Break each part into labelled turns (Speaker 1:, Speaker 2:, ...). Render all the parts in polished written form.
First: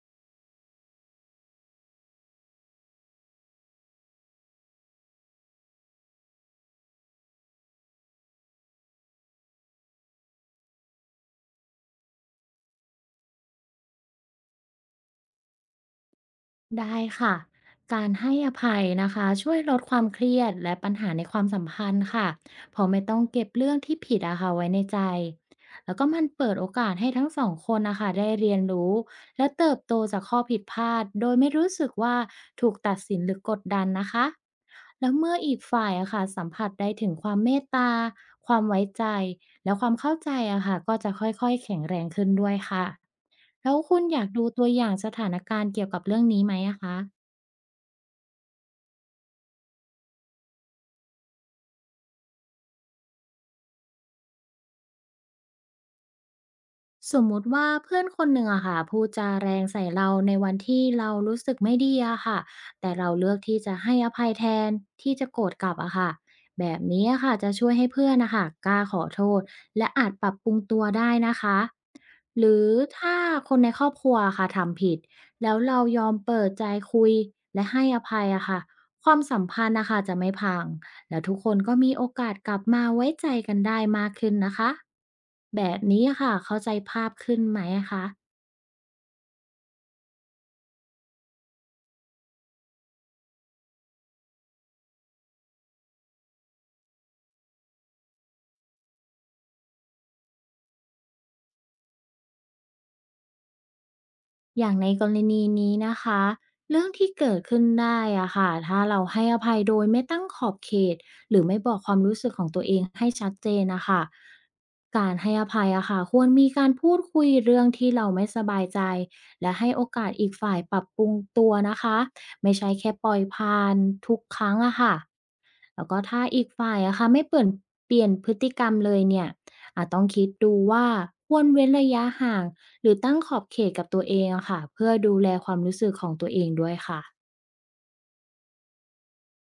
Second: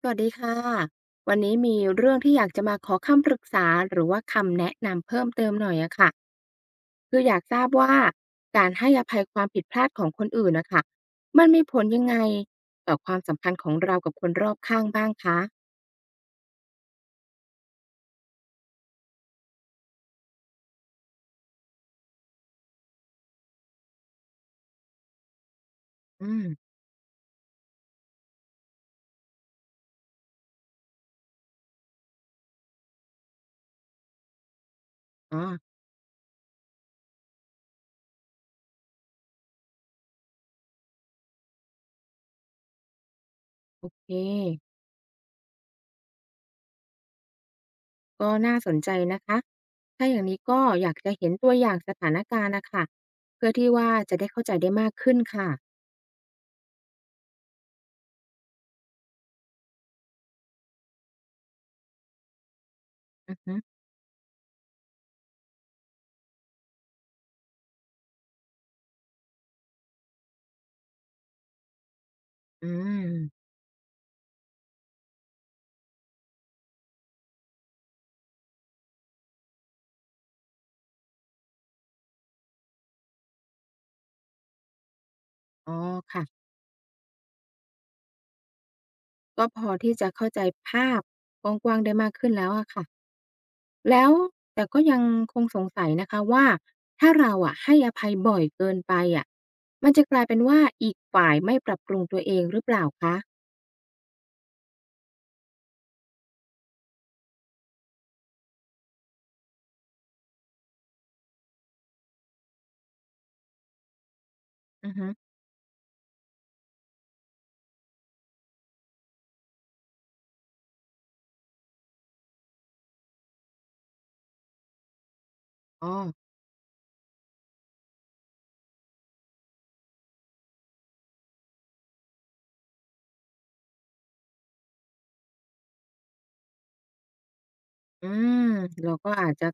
Speaker 1: สวัสดีค่ะวันนี้มีเรื่องที่อยากจะมาขอคำปรึกษาหรือว่าคำแนะนำเพิ่มเติมหน่อยอะค่ะคืออยากทราบว่าการให้อภัยความผิดพลาดของคนอื่นน่ะค่ะมันมีผลยังไงต่อความสัมพันธ์ของเรากับคนรอบข้างบ้างคะ
Speaker 2: ได้ค่ะ การให้อภัยนะคะช่วยลดความเครียดและปัญหาในความสัมพันธ์ค่ะเพอไม่ต้องเก็บเรื่องที่ผิดอะค่ะไว้ในใจ แล้วก็มัน
Speaker 1: อืม
Speaker 2: เปิดโอกาสให้ทั้งสองคนนะคะได้เรียนรู้และเติบโตจากข้อผิดพลาดโดยไม่รู้สึกว่าถูกตัดสินหรือกดดันนะคะ แล้วเมื่อ
Speaker 1: อ๋อ
Speaker 2: อีกฝ่ายอะค่ะสัมผัสได้ถึงความเมตตาความไว้ใจและความเข้าใจอะค่ะก็จะค่อยๆแข็งแรงขึ้นด้วยค่ะ แล้ว
Speaker 1: โอ
Speaker 2: คุณ
Speaker 1: เค
Speaker 2: อยากดูตัวอย่างสถานการณ์เกี่ยวกับเรื่องนี้ไหมอะคะ
Speaker 1: ก็น่าสนใจนะคะถ้าอย่างนี้ก็อยากจะเห็นตัวอย่างสถานการณ์น่ะค่ะเพื่อที่ว่าจะได้เข้าใจได้มากขึ้นค่ะ
Speaker 2: สมมุติว่าเพื่อนคนหนึ่งอะค่ะพูดจาแรงใส่เราในวันที่เรารู้สึกไม่ดีอะค่ะแต่เราเลื
Speaker 1: อื
Speaker 2: อ
Speaker 1: อ
Speaker 2: ก
Speaker 1: ฮึ
Speaker 2: ที่จะให้อภัยแทนที่จะโกรธกลับอะค่ะแบบนี้อะค่ะจะช่วยให้เพื่อนนะคะกล้าขอโทษและอาจปรับปรุงตัวได้นะคะหรื
Speaker 1: อื
Speaker 2: อถ้า
Speaker 1: ม
Speaker 2: คนในครอบครัวอะค่ะทำผิดแล้วเรายอมเปิดใจคุยและให้อภัยอะค่ะความสัมพันธ์นะคะจะไม่พัง แล้วทุกคนก็มีโอกาสกลับมาไว้ใจกันได้มากขึ้นนะคะแบ
Speaker 1: อ๋อ
Speaker 2: บนี้
Speaker 1: ค่ะ
Speaker 2: ค่ะเข้าใจภาพขึ้นไหมคะ
Speaker 1: ก็พอที่จะเข้าใจภาพกว้างๆได้มากขึ้นแล้วอะค่ะแล้วแต่ก็ยังคงสงสัยนะคะว่าถ้าเราอะให้อภัยบ่อยเกินไปอะมันจะกลายเป็นว่าอีกฝ่ายไม่ปรับปรุงตัวเองหรือเปล่าคะ
Speaker 2: อย่างในกรณีนี้นะคะเรื่องที่เกิดขึ้นได้อะค่ะถ้าเราให้อภัยโดยไม่ตั้งขอบเขตหรือไม่บอกความรู้สึกของตัวเองให้ชัดเจนนะคะ
Speaker 1: อือฮึ
Speaker 2: การให้อภัยอะค่ะควรมีการพูดคุยเรื่องที่เราไม่สบายใจและให้โอกาสอีกฝ่ายปรับปรุงตัวนะคะไม่ใช่แค่ปล่อยผ่านทุกครั้งอะค่ะ แล้
Speaker 1: อ๋อ
Speaker 2: วก็ถ้าอีกฝ่ายอะค่ะไม่เปลี่ยนพฤติกรรมเลยเนี่ยอาจต้องคิดดูว่าควรเว้นระยะห่างหรือตั้งขอบเขตกับตัวเองอะค่ะเพื่อดูแลความรู้สึกของตัวเองด้วยค่ะ
Speaker 1: อืมเราก็อาจจะ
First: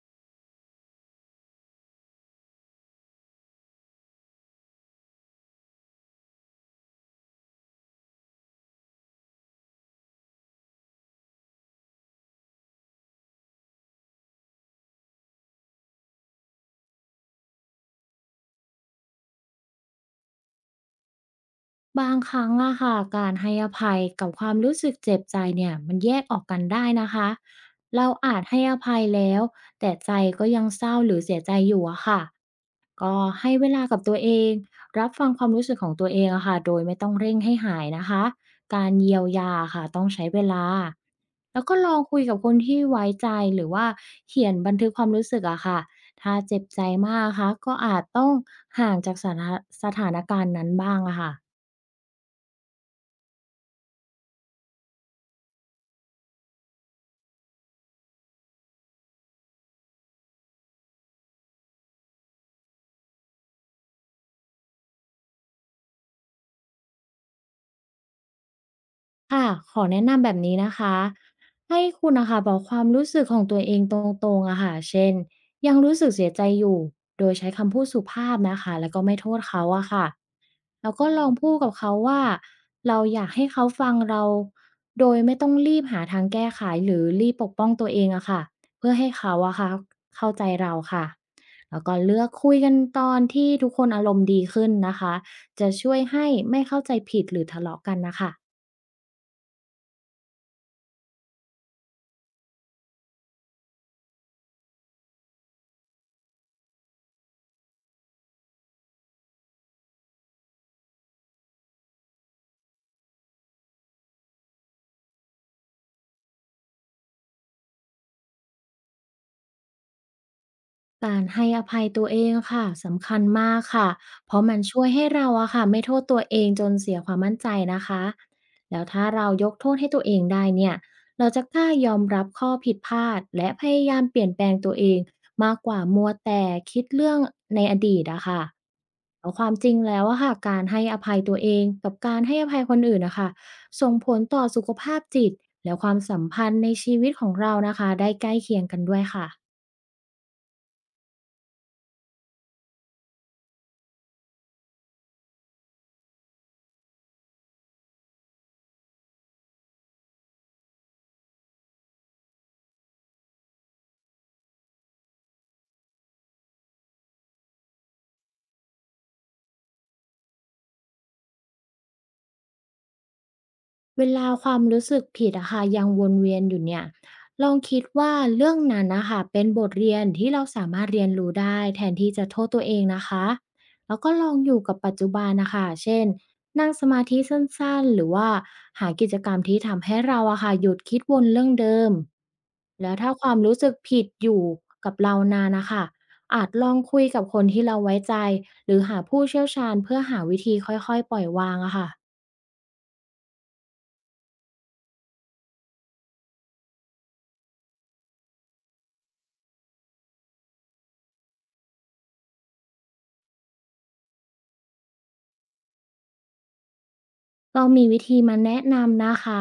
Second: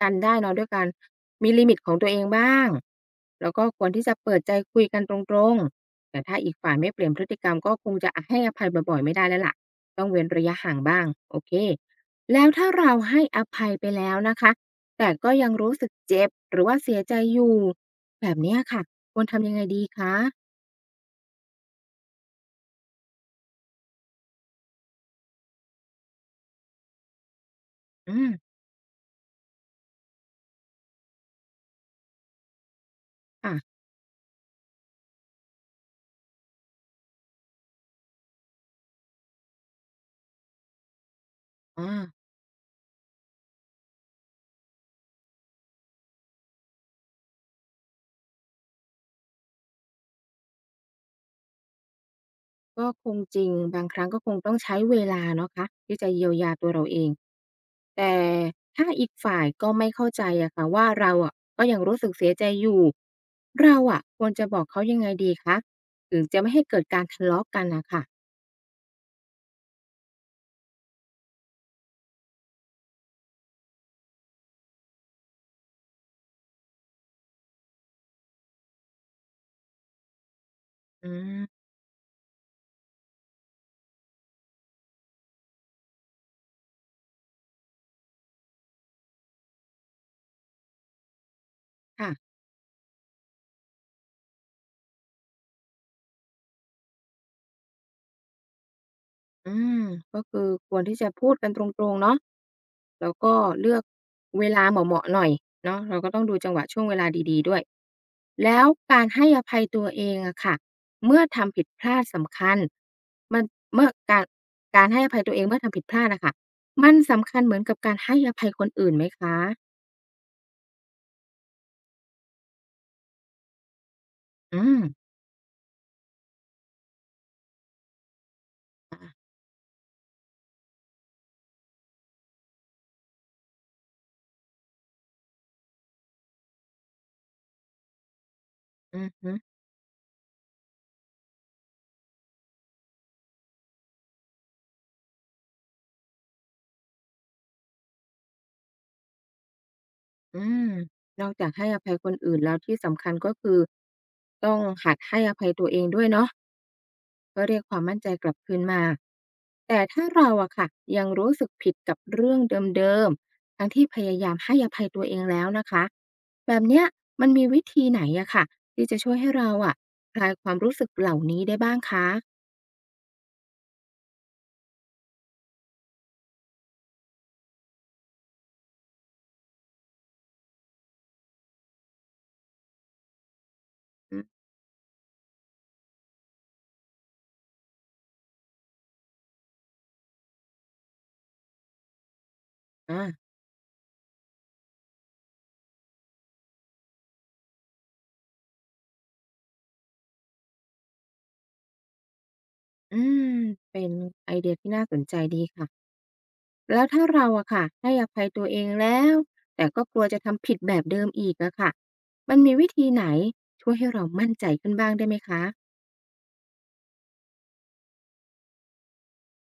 Speaker 1: กันได้เนาะด้วยการมีลิมิตของตัวเองบ้างแล้วก็ควรที่จะเปิดใจคุยกันตรงๆแต่ถ้าอีกฝ่ายไม่เปลี่ยนพฤติกรรมก็คงจะให้อภัยบ่อยๆไม่ได้แล้วล่ะต้องเว้นระยะห่างบ้างโอเคแล้วถ้าเราให้อภัยไปแล้วนะคะแต่ก็ยังรู้สึกเจ็บหรือว่าเสียใจอยู่แบบเนี้ยค่ะควรทำยังไงดีคะ
Speaker 2: บางครั้งอะค่ะการให้อภัยกับความรู้สึกเจ็บใจเนี่ยมันแยกออกกันได้นะคะ เรา
Speaker 1: อื
Speaker 2: อาจ
Speaker 1: ม
Speaker 2: ให้อภัยแล้วแต่ใจก็ยังเศร้าหรือเสียใจอยู่อะค่ะก็ให้เว
Speaker 1: ค่ะ
Speaker 2: ลากับตัวเองรับฟังความรู้สึกของตัวเองอะค่ะโดยไม่ต้องเร่งให้หายนะคะ การเยียวยาค่ะต้องใช้เวลาแล้วก็
Speaker 1: อา
Speaker 2: ลองคุยกับคนที่ไว้ใจหรือว่าเขียนบันทึกความรู้สึกอะค่ะถ้าเจ็บใจมากค่ะก็อาจต้องห่างจากสถานการณ์นั้นบ้างอะค่ะ
Speaker 1: ก็คงจริงบางครั้งก็คงต้องใช้เวลาเนาะคะที่จะเยียวยาตัวเราเอง แต่ถ้าอีกฝ่ายก็ไม่เข้าใจอะค่ะว่าเราอะก็ยังรู้สึกเสียใจอยู่เราอะควรจะบอกเขายังไงดีคะถึงจะไม่ให้เกิดการทะเลาะกันน่ะค่ะ
Speaker 2: ค่ะขอแนะนำแบบนี้นะคะ ให้คุณน่ะคะบอกความรู้สึกของตัวเองตรงๆอะค่ะเช่น ยังรู้สึกเสียใจอยู่โดยใช้คำพูดสุภาพนะคะแล้วก็ไม่โทษเขาอะค่ะแล้ว
Speaker 1: อื
Speaker 2: ก็ลอง
Speaker 1: ม
Speaker 2: พูดกับเขาว่าเราอยากให้เขาฟังเรา โดยไม่ต้องรีบหาทางแก้ไขหรือรีบปกป้องตัวเองอะค่ะเพื่อให้เขาอะค่ะเข้าใจเราค่ะแล้วก็
Speaker 1: ค่ะ
Speaker 2: เลือกคุยกันตอนที่ทุกคนอารมณ์ดีขึ้นนะคะจะช่วยให้ไม่เข้าใจผิดหรือทะเลาะกันนะคะ
Speaker 1: อาก็คือควรที่จะพูดกันตรงๆเนาะแล้วก็เลือกเวลาเหมาะๆหน่อยเนาะเราก็ต้องดูจังหวะช่วงเวลาดีๆด้วยแล้วการให้อภัยตัวเองอะค่ะเมื่อทำผิดพลาดสำคัญมันเมื่อการการให้อภัยตัวเองเมื่อทำผิดพลาดอะค่ะมันสำคัญเหมือนกับการให้อภัยคนอื่นไหมคะ
Speaker 2: การให้อภัยตัวเองค่ะสำคัญมากค่ะ เพราะมั
Speaker 1: อื
Speaker 2: น
Speaker 1: ม
Speaker 2: ช่วยให้เราอะค่ะไม่โทษตัวเองจนเสียความมั่นใจนะคะแล้วถ้าเรายกโทษให้ตัวเองได้เนี่ยเราจะกล้ายอมรับข้อผิดพลาดและพยายามเปลี่ยนแปลงตัวเองมากกว่ามัวแต่คิดเรื่องในอดีตอะค่ะ
Speaker 1: อือฮึ
Speaker 2: เอาความจริงแล้วอะค่ะการให้อภัยตัวเองกับการให้อภัยคนอื่นนะคะส่งผลต่อสุขภาพจิตและความสัมพันธ์ในชีวิตของเรานะคะได้ใกล้เคียงกันด้วยค่ะ
Speaker 1: อืมนอกจากให้อภัยคนอื่นแล้วที่สำคัญก็คือต้องหัดให้อภัยตัวเองด้วยเนาะ ก็เรียกความมั่นใจกลับคืนมาแต่ถ้าเราอะค่ะยังรู้สึกผิดกับเรื่องเดิมๆทั้งที่พยายามให้อภัยตัวเองแล้วนะคะแบบเนี้ยมันมีวิธีไหนอะค่ะที่จะช่วยให้เราอะคลายความรู้สึกเหล่านี้ได้บ้างคะ
Speaker 2: เวลาความรู้สึกผิดอะค่ะยังวนเวียนอยู่เนี่ยลองคิดว่าเรื่องนั้นนะคะเป็นบทเรียนที่เราสามารถเรียนรู้ได้แทนที่จะโทษตัวเองนะคะแล้วก็
Speaker 1: อืม
Speaker 2: ลองอยู่กับปัจจุบันนะคะเช่นนั่งสมาธิสั้นๆหรือว่าหากิจกรรมที่ทำให้เราอะค่ะหยุดคิดวนเรื่องเดิมแล้ว
Speaker 1: อา
Speaker 2: ถ้าความรู้สึกผิดอยู่กับเรานานนะคะอาจลองคุยกับคนที่เราไว้ใจหรือหาผู้เชี่ยวชาญเพื่อหาวิธีค่อยๆปล่อยวางอะค่ะ
Speaker 1: อืมเป็นไอเดียที่น่าสนใจดีค่ะแล้วถ้าเราอะค่ะให้อภัยตัวเองแล้วแต่ก็กลัวจะทำผิดแบบเดิมอีกอะค่ะมันมีวิธีไหนช่วยให้เรามั่นใจขึ้นบ้างได้ไหมคะ
Speaker 2: ก็มีวิธีมาแนะนำนะคะ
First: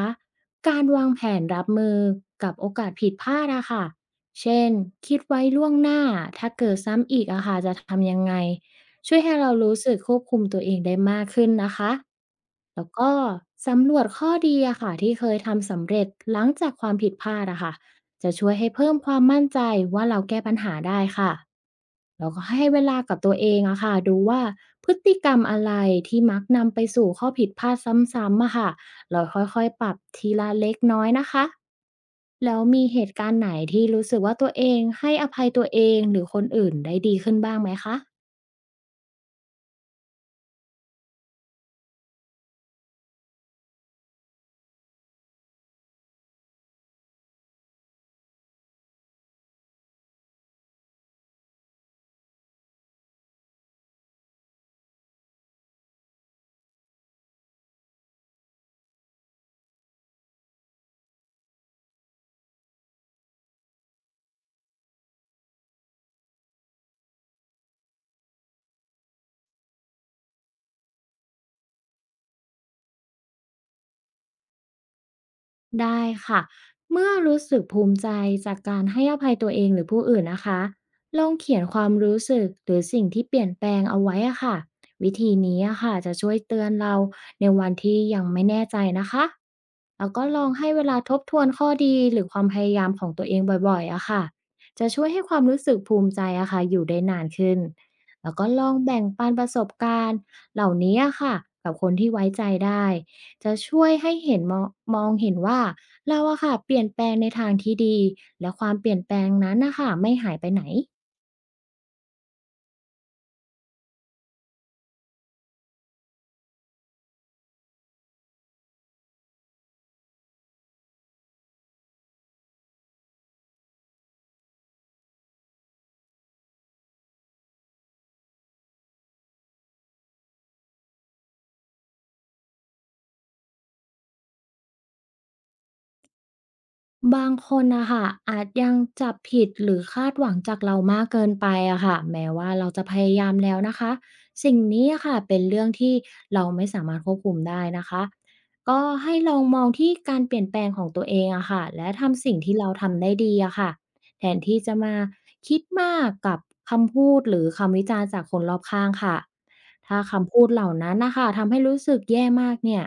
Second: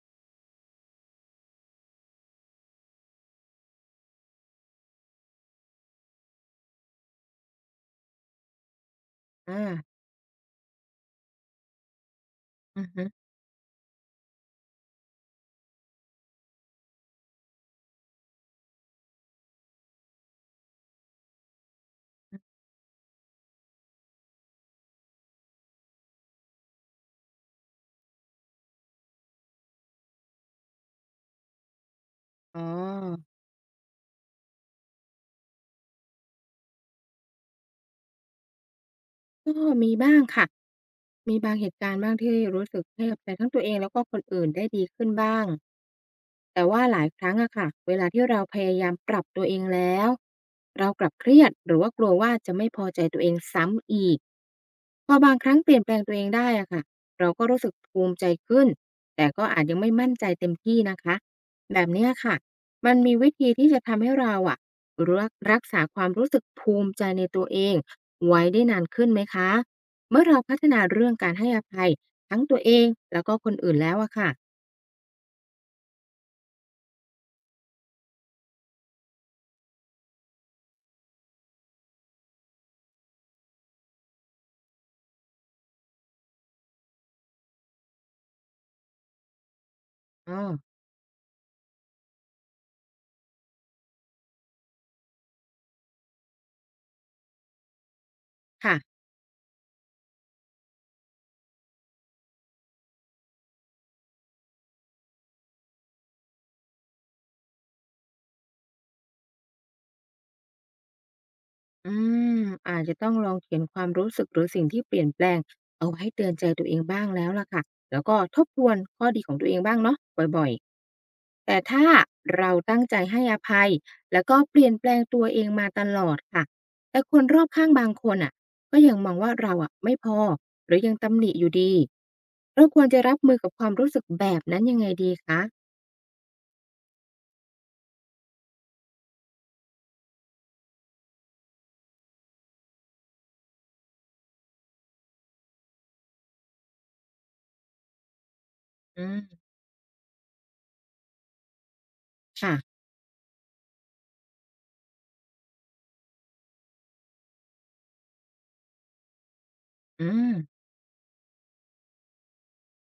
Speaker 2: การวางแผนรับมือกับโอกาสผิดพลาดอะค่ะเช่นคิดไว้ล่วงหน้าถ้าเกิดซ้ำอีกอะค่ะจะทำยังไงช่วยให้เรารู้
Speaker 1: อา
Speaker 2: สึกควบคุมตัวเองได้มากขึ้นนะคะ
Speaker 1: อื
Speaker 2: แล้
Speaker 1: อ
Speaker 2: ว
Speaker 1: ฮึ
Speaker 2: ก็สำรวจข้อดีอะค่ะที่เคยทำสำเร็จหลังจากความผิดพลาดอะค่ะจะช่วยให้เพิ่มความมั่นใจว่าเราแก้ปัญหาได้ค่ะ แล้วก็ให้เวลากับตัวเองอะค่ะดูว่าพฤติกรรมอะไรที่มักนำไปสู่ข้อผิดพลาดซ้ำๆอะค่ะเราค่อยๆปรับทีละเล็กน้อยนะคะแล้
Speaker 1: อ๋
Speaker 2: วมีเหตุ
Speaker 1: อ
Speaker 2: การณ์ไหนที่รู้สึกว่าตัวเองให้อภัยตัวเองหรือคนอื่นได้ดีขึ้นบ้างไหมคะ
Speaker 1: ก็มีบ้างค่ะ มีบางเหตุการณ์บ้างที่รู้สึกให้อภัยทั้งตัวเองแล้วก็คนอื่นได้ดีขึ้นบ้าง แต่ว่าหลายครั้งอะค่ะเวลาที่เราพยายามปรับตัวเองแล้วเรากลับเครียดหรือว่ากลัวว่าจะไม่พอใจตัวเองซ้ำอีกพอบางครั้งเปลี่ยนแปลงตัวเองได้อะค่ะเราก็รู้สึกภูมิใจขึ้นแต่ก็อาจยังไม่มั่นใจเต็มที่นะคะแบบเนี้ยค่ะมันมีวิธีที่จะทำให้เราอะรักษาความรู้สึกภูมิใจในตัวเอง ไว้ได้นานขึ้นไหมคะ เมื่อเราพัฒนาเรื่องการให้อภัยทั้งตัวเองแล้วก็คนอื่นแล้วอะค่ะ
Speaker 2: ได้ค่ะเมื่อรู้สึกภูมิใจจากการให้อภัยตัวเองหรือผู้อื่นนะคะลองเขียนความรู้สึกหรือสิ่งที่เปลี่ยนแปลงเอาไว้อะค่ะวิธีนี้อะค่ะจะช่วยเตือนเราในวันที่ยังไม่แน่ใจนะคะแล้วก็
Speaker 1: อ๋อ
Speaker 2: ลองให้เวลาทบทวนข้อดีหรือความพยายามของตัวเองบ่อยๆอะค่ะจะช่วยให้ความรู้สึกภูมิใจอะค่ะอยู่ได้นานขึ้นแล้วก็ลอ
Speaker 1: ค่ะ
Speaker 2: งแบ่งปันประสบการณ์เหล่านี้อะค่ะกับคนที่ไว้ใจได้ จะช่วยให้เห็นมองมองเห็นว่าเราอะค่ะเปลี่ยนแปลงในทางที่ดีและความเปลี่ยนแปลงนั้นนะคะไม่หายไปไหน
Speaker 1: อืมอาจจะต้องลองเขียนความรู้สึกหรือสิ่งที่เปลี่ยนแปลงเอาไว้เตือนใจตัวเองบ้างแล้วล่ะค่ะแล้วก็ทบทวนข้อดีของตัวเองบ้างเนาะบ่อยๆแต่ถ้าเราตั้งใจให้อภัยแล้วก็เปลี่ยนแปลงตัวเองมาตลอดค่ะแต่คนรอบข้างบางคนอ่ะก็ยังมองว่าเราอ่ะไม่พอหรือยังตำหนิอยู่ดีเราควรจะรับมือกับความรู้สึกแบบนั้นยังไงดีคะ
Speaker 2: บางคนนะค่ะอาจยังจับผิดหรือคาดหวังจากเรามากเกินไปอะค่ะแม้ว่าเราจะพยายามแล้วนะคะสิ่งนี้อะค่ะเป็นเรื่องที่เราไม่สามารถควบคุมได้นะคะก็
Speaker 1: อื
Speaker 2: ให้
Speaker 1: ม
Speaker 2: ลองมองที่การเปลี่ยนแปลงของตัวเองอะค่ะและทำสิ่ง
Speaker 1: ค่ะ
Speaker 2: ที่เราทำได้ดีอะค่ะแทนที่จะมาคิดมากกับคำพูดหรือคำวิจารณ์จากคนรอบข้างค่ะถ้า
Speaker 1: อืม
Speaker 2: คำพูดเหล่านั้นนะคะทำให้รู้สึกแย่มากเนี่ย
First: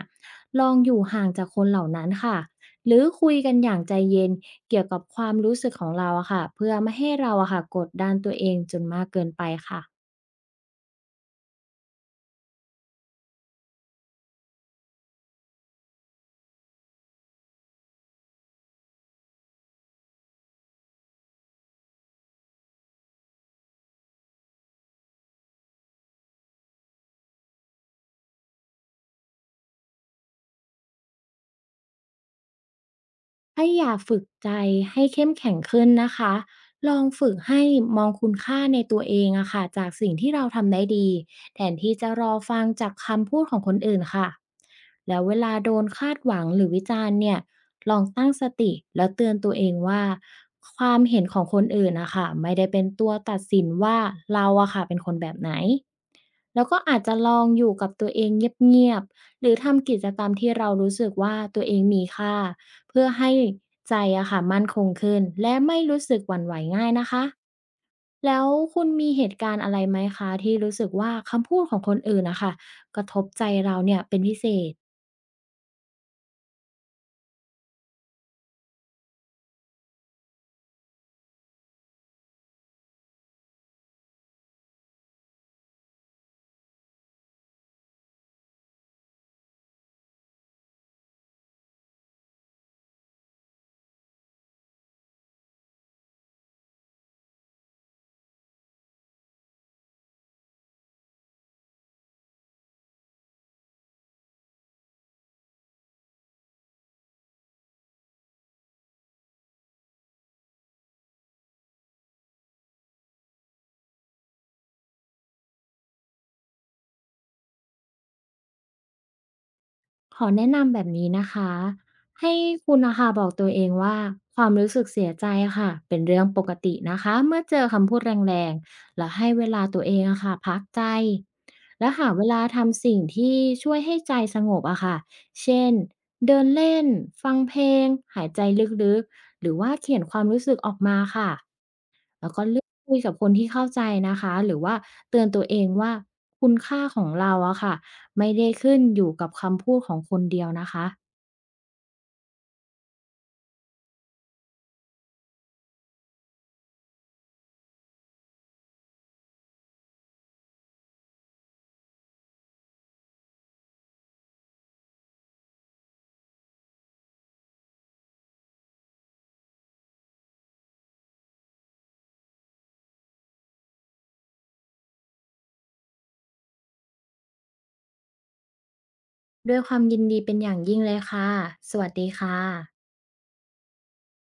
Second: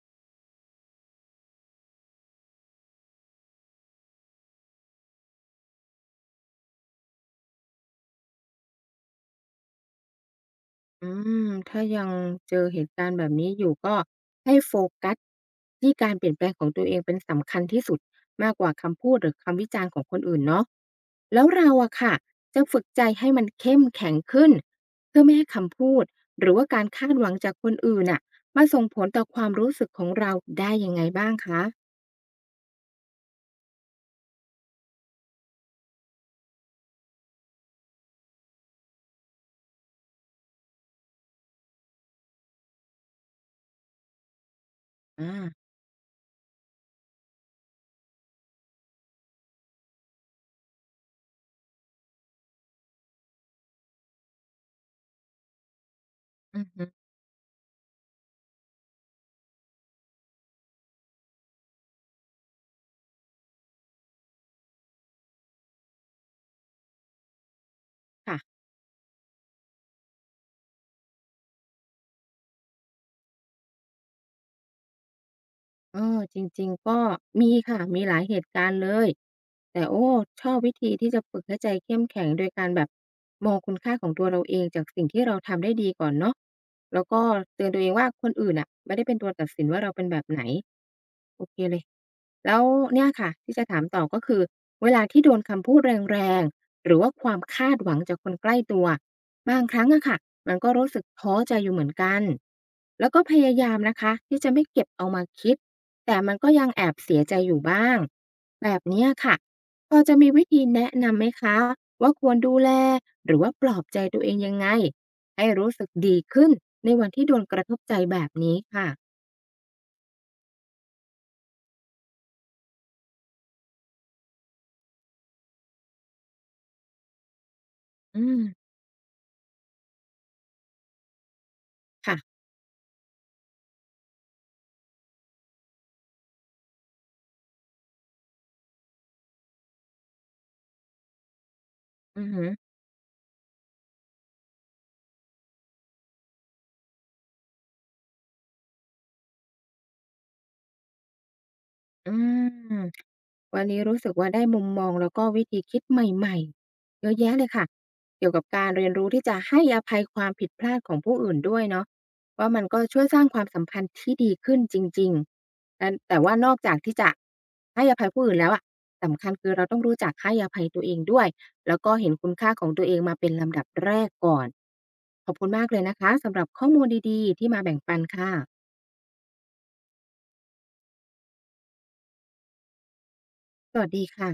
Speaker 2: ลองอยู่ห่างจากคนเหล่านั้นค่ะ หรือคุยกันอย่างใจเย็นเกี่ยวกับความรู้สึกของเราอะค่ะเพื่อไม่ให้เราอะค่ะกดดันตัวเองจนมากเกินไปค่ะ
Speaker 1: อืมถ้ายังเจอเหตุการณ์แบบนี้อยู่ก็ให้โฟกัสที่การเปลี่ยนแปลงของตัวเองเป็นสำคัญที่สุดมากกว่าคำพูดหรือคำวิจารณ์ของคนอื่นเนาะแล้วเราอะค่ะจะฝึกใจให้มันเข้มแข็งขึ้นเพื่อไม่ให้คำพูดหรือว่าการคาดหวังจากคนอื่นอะมาส่งผลต่อความรู้สึกของเราได้ยังไงบ้างคะ
Speaker 2: ให้อยากฝึกใจให้เข้มแข็งขึ้นนะคะลองฝึกให้มองคุณค่าในตัวเองอะค่ะจากสิ่งที่เราทำได้ดีแทนที่จะรอฟังจากคำพูดของคนอื่นค่ะแล้ว
Speaker 1: อา
Speaker 2: เวลาโดนคาดหวังหรือวิจารณ์เนี่ยลองตั้งสติแล้วเตือนตัวเองว่าความเห็นของคนอื่นนะคะไม่ได้เป็นตัวตัดสินว่าเราอะค่ะเป็นคนแบบไหน
Speaker 1: อื
Speaker 2: แล้
Speaker 1: อ
Speaker 2: วก็
Speaker 1: ฮึ
Speaker 2: อาจจะลองอยู่กับตัวเองเงียบๆ หรือทำกิจกรรมที่เรารู้สึกว่าตัวเองมีค่าเพื่อให้ใจอะค่ะมั่นคงขึ้นและไม่รู้สึกหวั่นไหวง่ายนะคะแล้ว
Speaker 1: ค่ะ
Speaker 2: คุณมีเหตุการณ์อะไรไหมคะที่รู้สึกว่าคำพูดของคนอื่นนะคะกระทบใจเราเนี่ยเป็นพิเศษ
Speaker 1: เออจริงๆก็มีค่ะมีหลายเหตุการณ์เลยแต่โอ้ชอบวิธีที่จะฝึกให้ใจเข้มแข็งโดยการแบบมองคุณค่าของตัวเราเองจากสิ่งที่เราทำได้ดีก่อนเนาะแล้วก็เตือนตัวเองว่าคนอื่นน่ะไม่ได้เป็นตัวตัดสินว่าเราเป็นแบบไหนโอเคเลยแล้วเนี่ยค่ะที่จะถามต่อก็คือเวลาที่โดนคำพูดแรงๆหรือว่าความคาดหวังจากคนใกล้ตัว บางครั้งอะค่ะมันก็รู้สึกท้อใจอยู่เหมือนกัน แล้วก็พยายามนะคะที่จะไม่เก็บเอามาคิด แต่มันก็ยังแอบเสียใจอยู่บ้าง แบบเนี้ยค่ะพอจะมีวิธีแนะนำไหมคะว่าควรดูแลหรือว่าปลอบใจตัวเองยังไงให้รู้สึกดีขึ้นในวันที่โดนกระทบใจแบบนี้ค่ะ
Speaker 2: ขอแนะนำแบบนี้นะคะให้คุณนะค่ะบอกตัวเองว่าความรู้สึกเสียใจอะค่ะเป็นเรื่องปกตินะคะเมื่อเจอคำพูด
Speaker 1: อื
Speaker 2: แรง
Speaker 1: ม
Speaker 2: ๆแล้วให้เวลาตัวเองอะค่ะพักใจแล้วหาเว
Speaker 1: ค่ะ
Speaker 2: ลาทำสิ่งที่ช่วยให้ใจสงบอะค่ะเช่นเดินเล่นฟังเพลงหายใจลึกๆหรือว่าเขียนความรู้สึกออกมาค่ะ
Speaker 1: อือ
Speaker 2: แล้วก็
Speaker 1: หือ
Speaker 2: เลือกคุยกับคนที่เข้าใจนะคะหรือว่าเตือนตัวเองว่าคุณค่าของเราอะค่ะไม่ได้ขึ้นอยู่กับคำพูดของคนเดียวนะคะ
Speaker 1: อืม วันนี้รู้สึกว่าได้มุมมองแล้วก็วิธีคิดใหม่ๆเยอะแยะเลยค่ะเกี่ยวกับการเรียนรู้ที่จะให้อภัยความผิดพลาดของผู้อื่นด้วยเนาะว่ามันก็ช่วยสร้างความสัมพันธ์ที่ดีขึ้นจริงๆนั้นแต่ว่านอกจากที่จะให้อภัยผู้อื่นแล้วอะสำคัญคือเราต้องรู้จักให้อภัยตัวเองด้วยแล้วก็เห็นคุณค่าของตัวเองมาเป็นลำดับแรกก่อนขอบคุณมากเลยนะคะสำหรับข้อมูลดีๆที่มาแบ่งปันค่ะ
Speaker 2: ด้วยความยินดีเป็นอย่างยิ่งเลยค่ะสวัสดีค่ะ
Speaker 1: สวัสดีค่ะ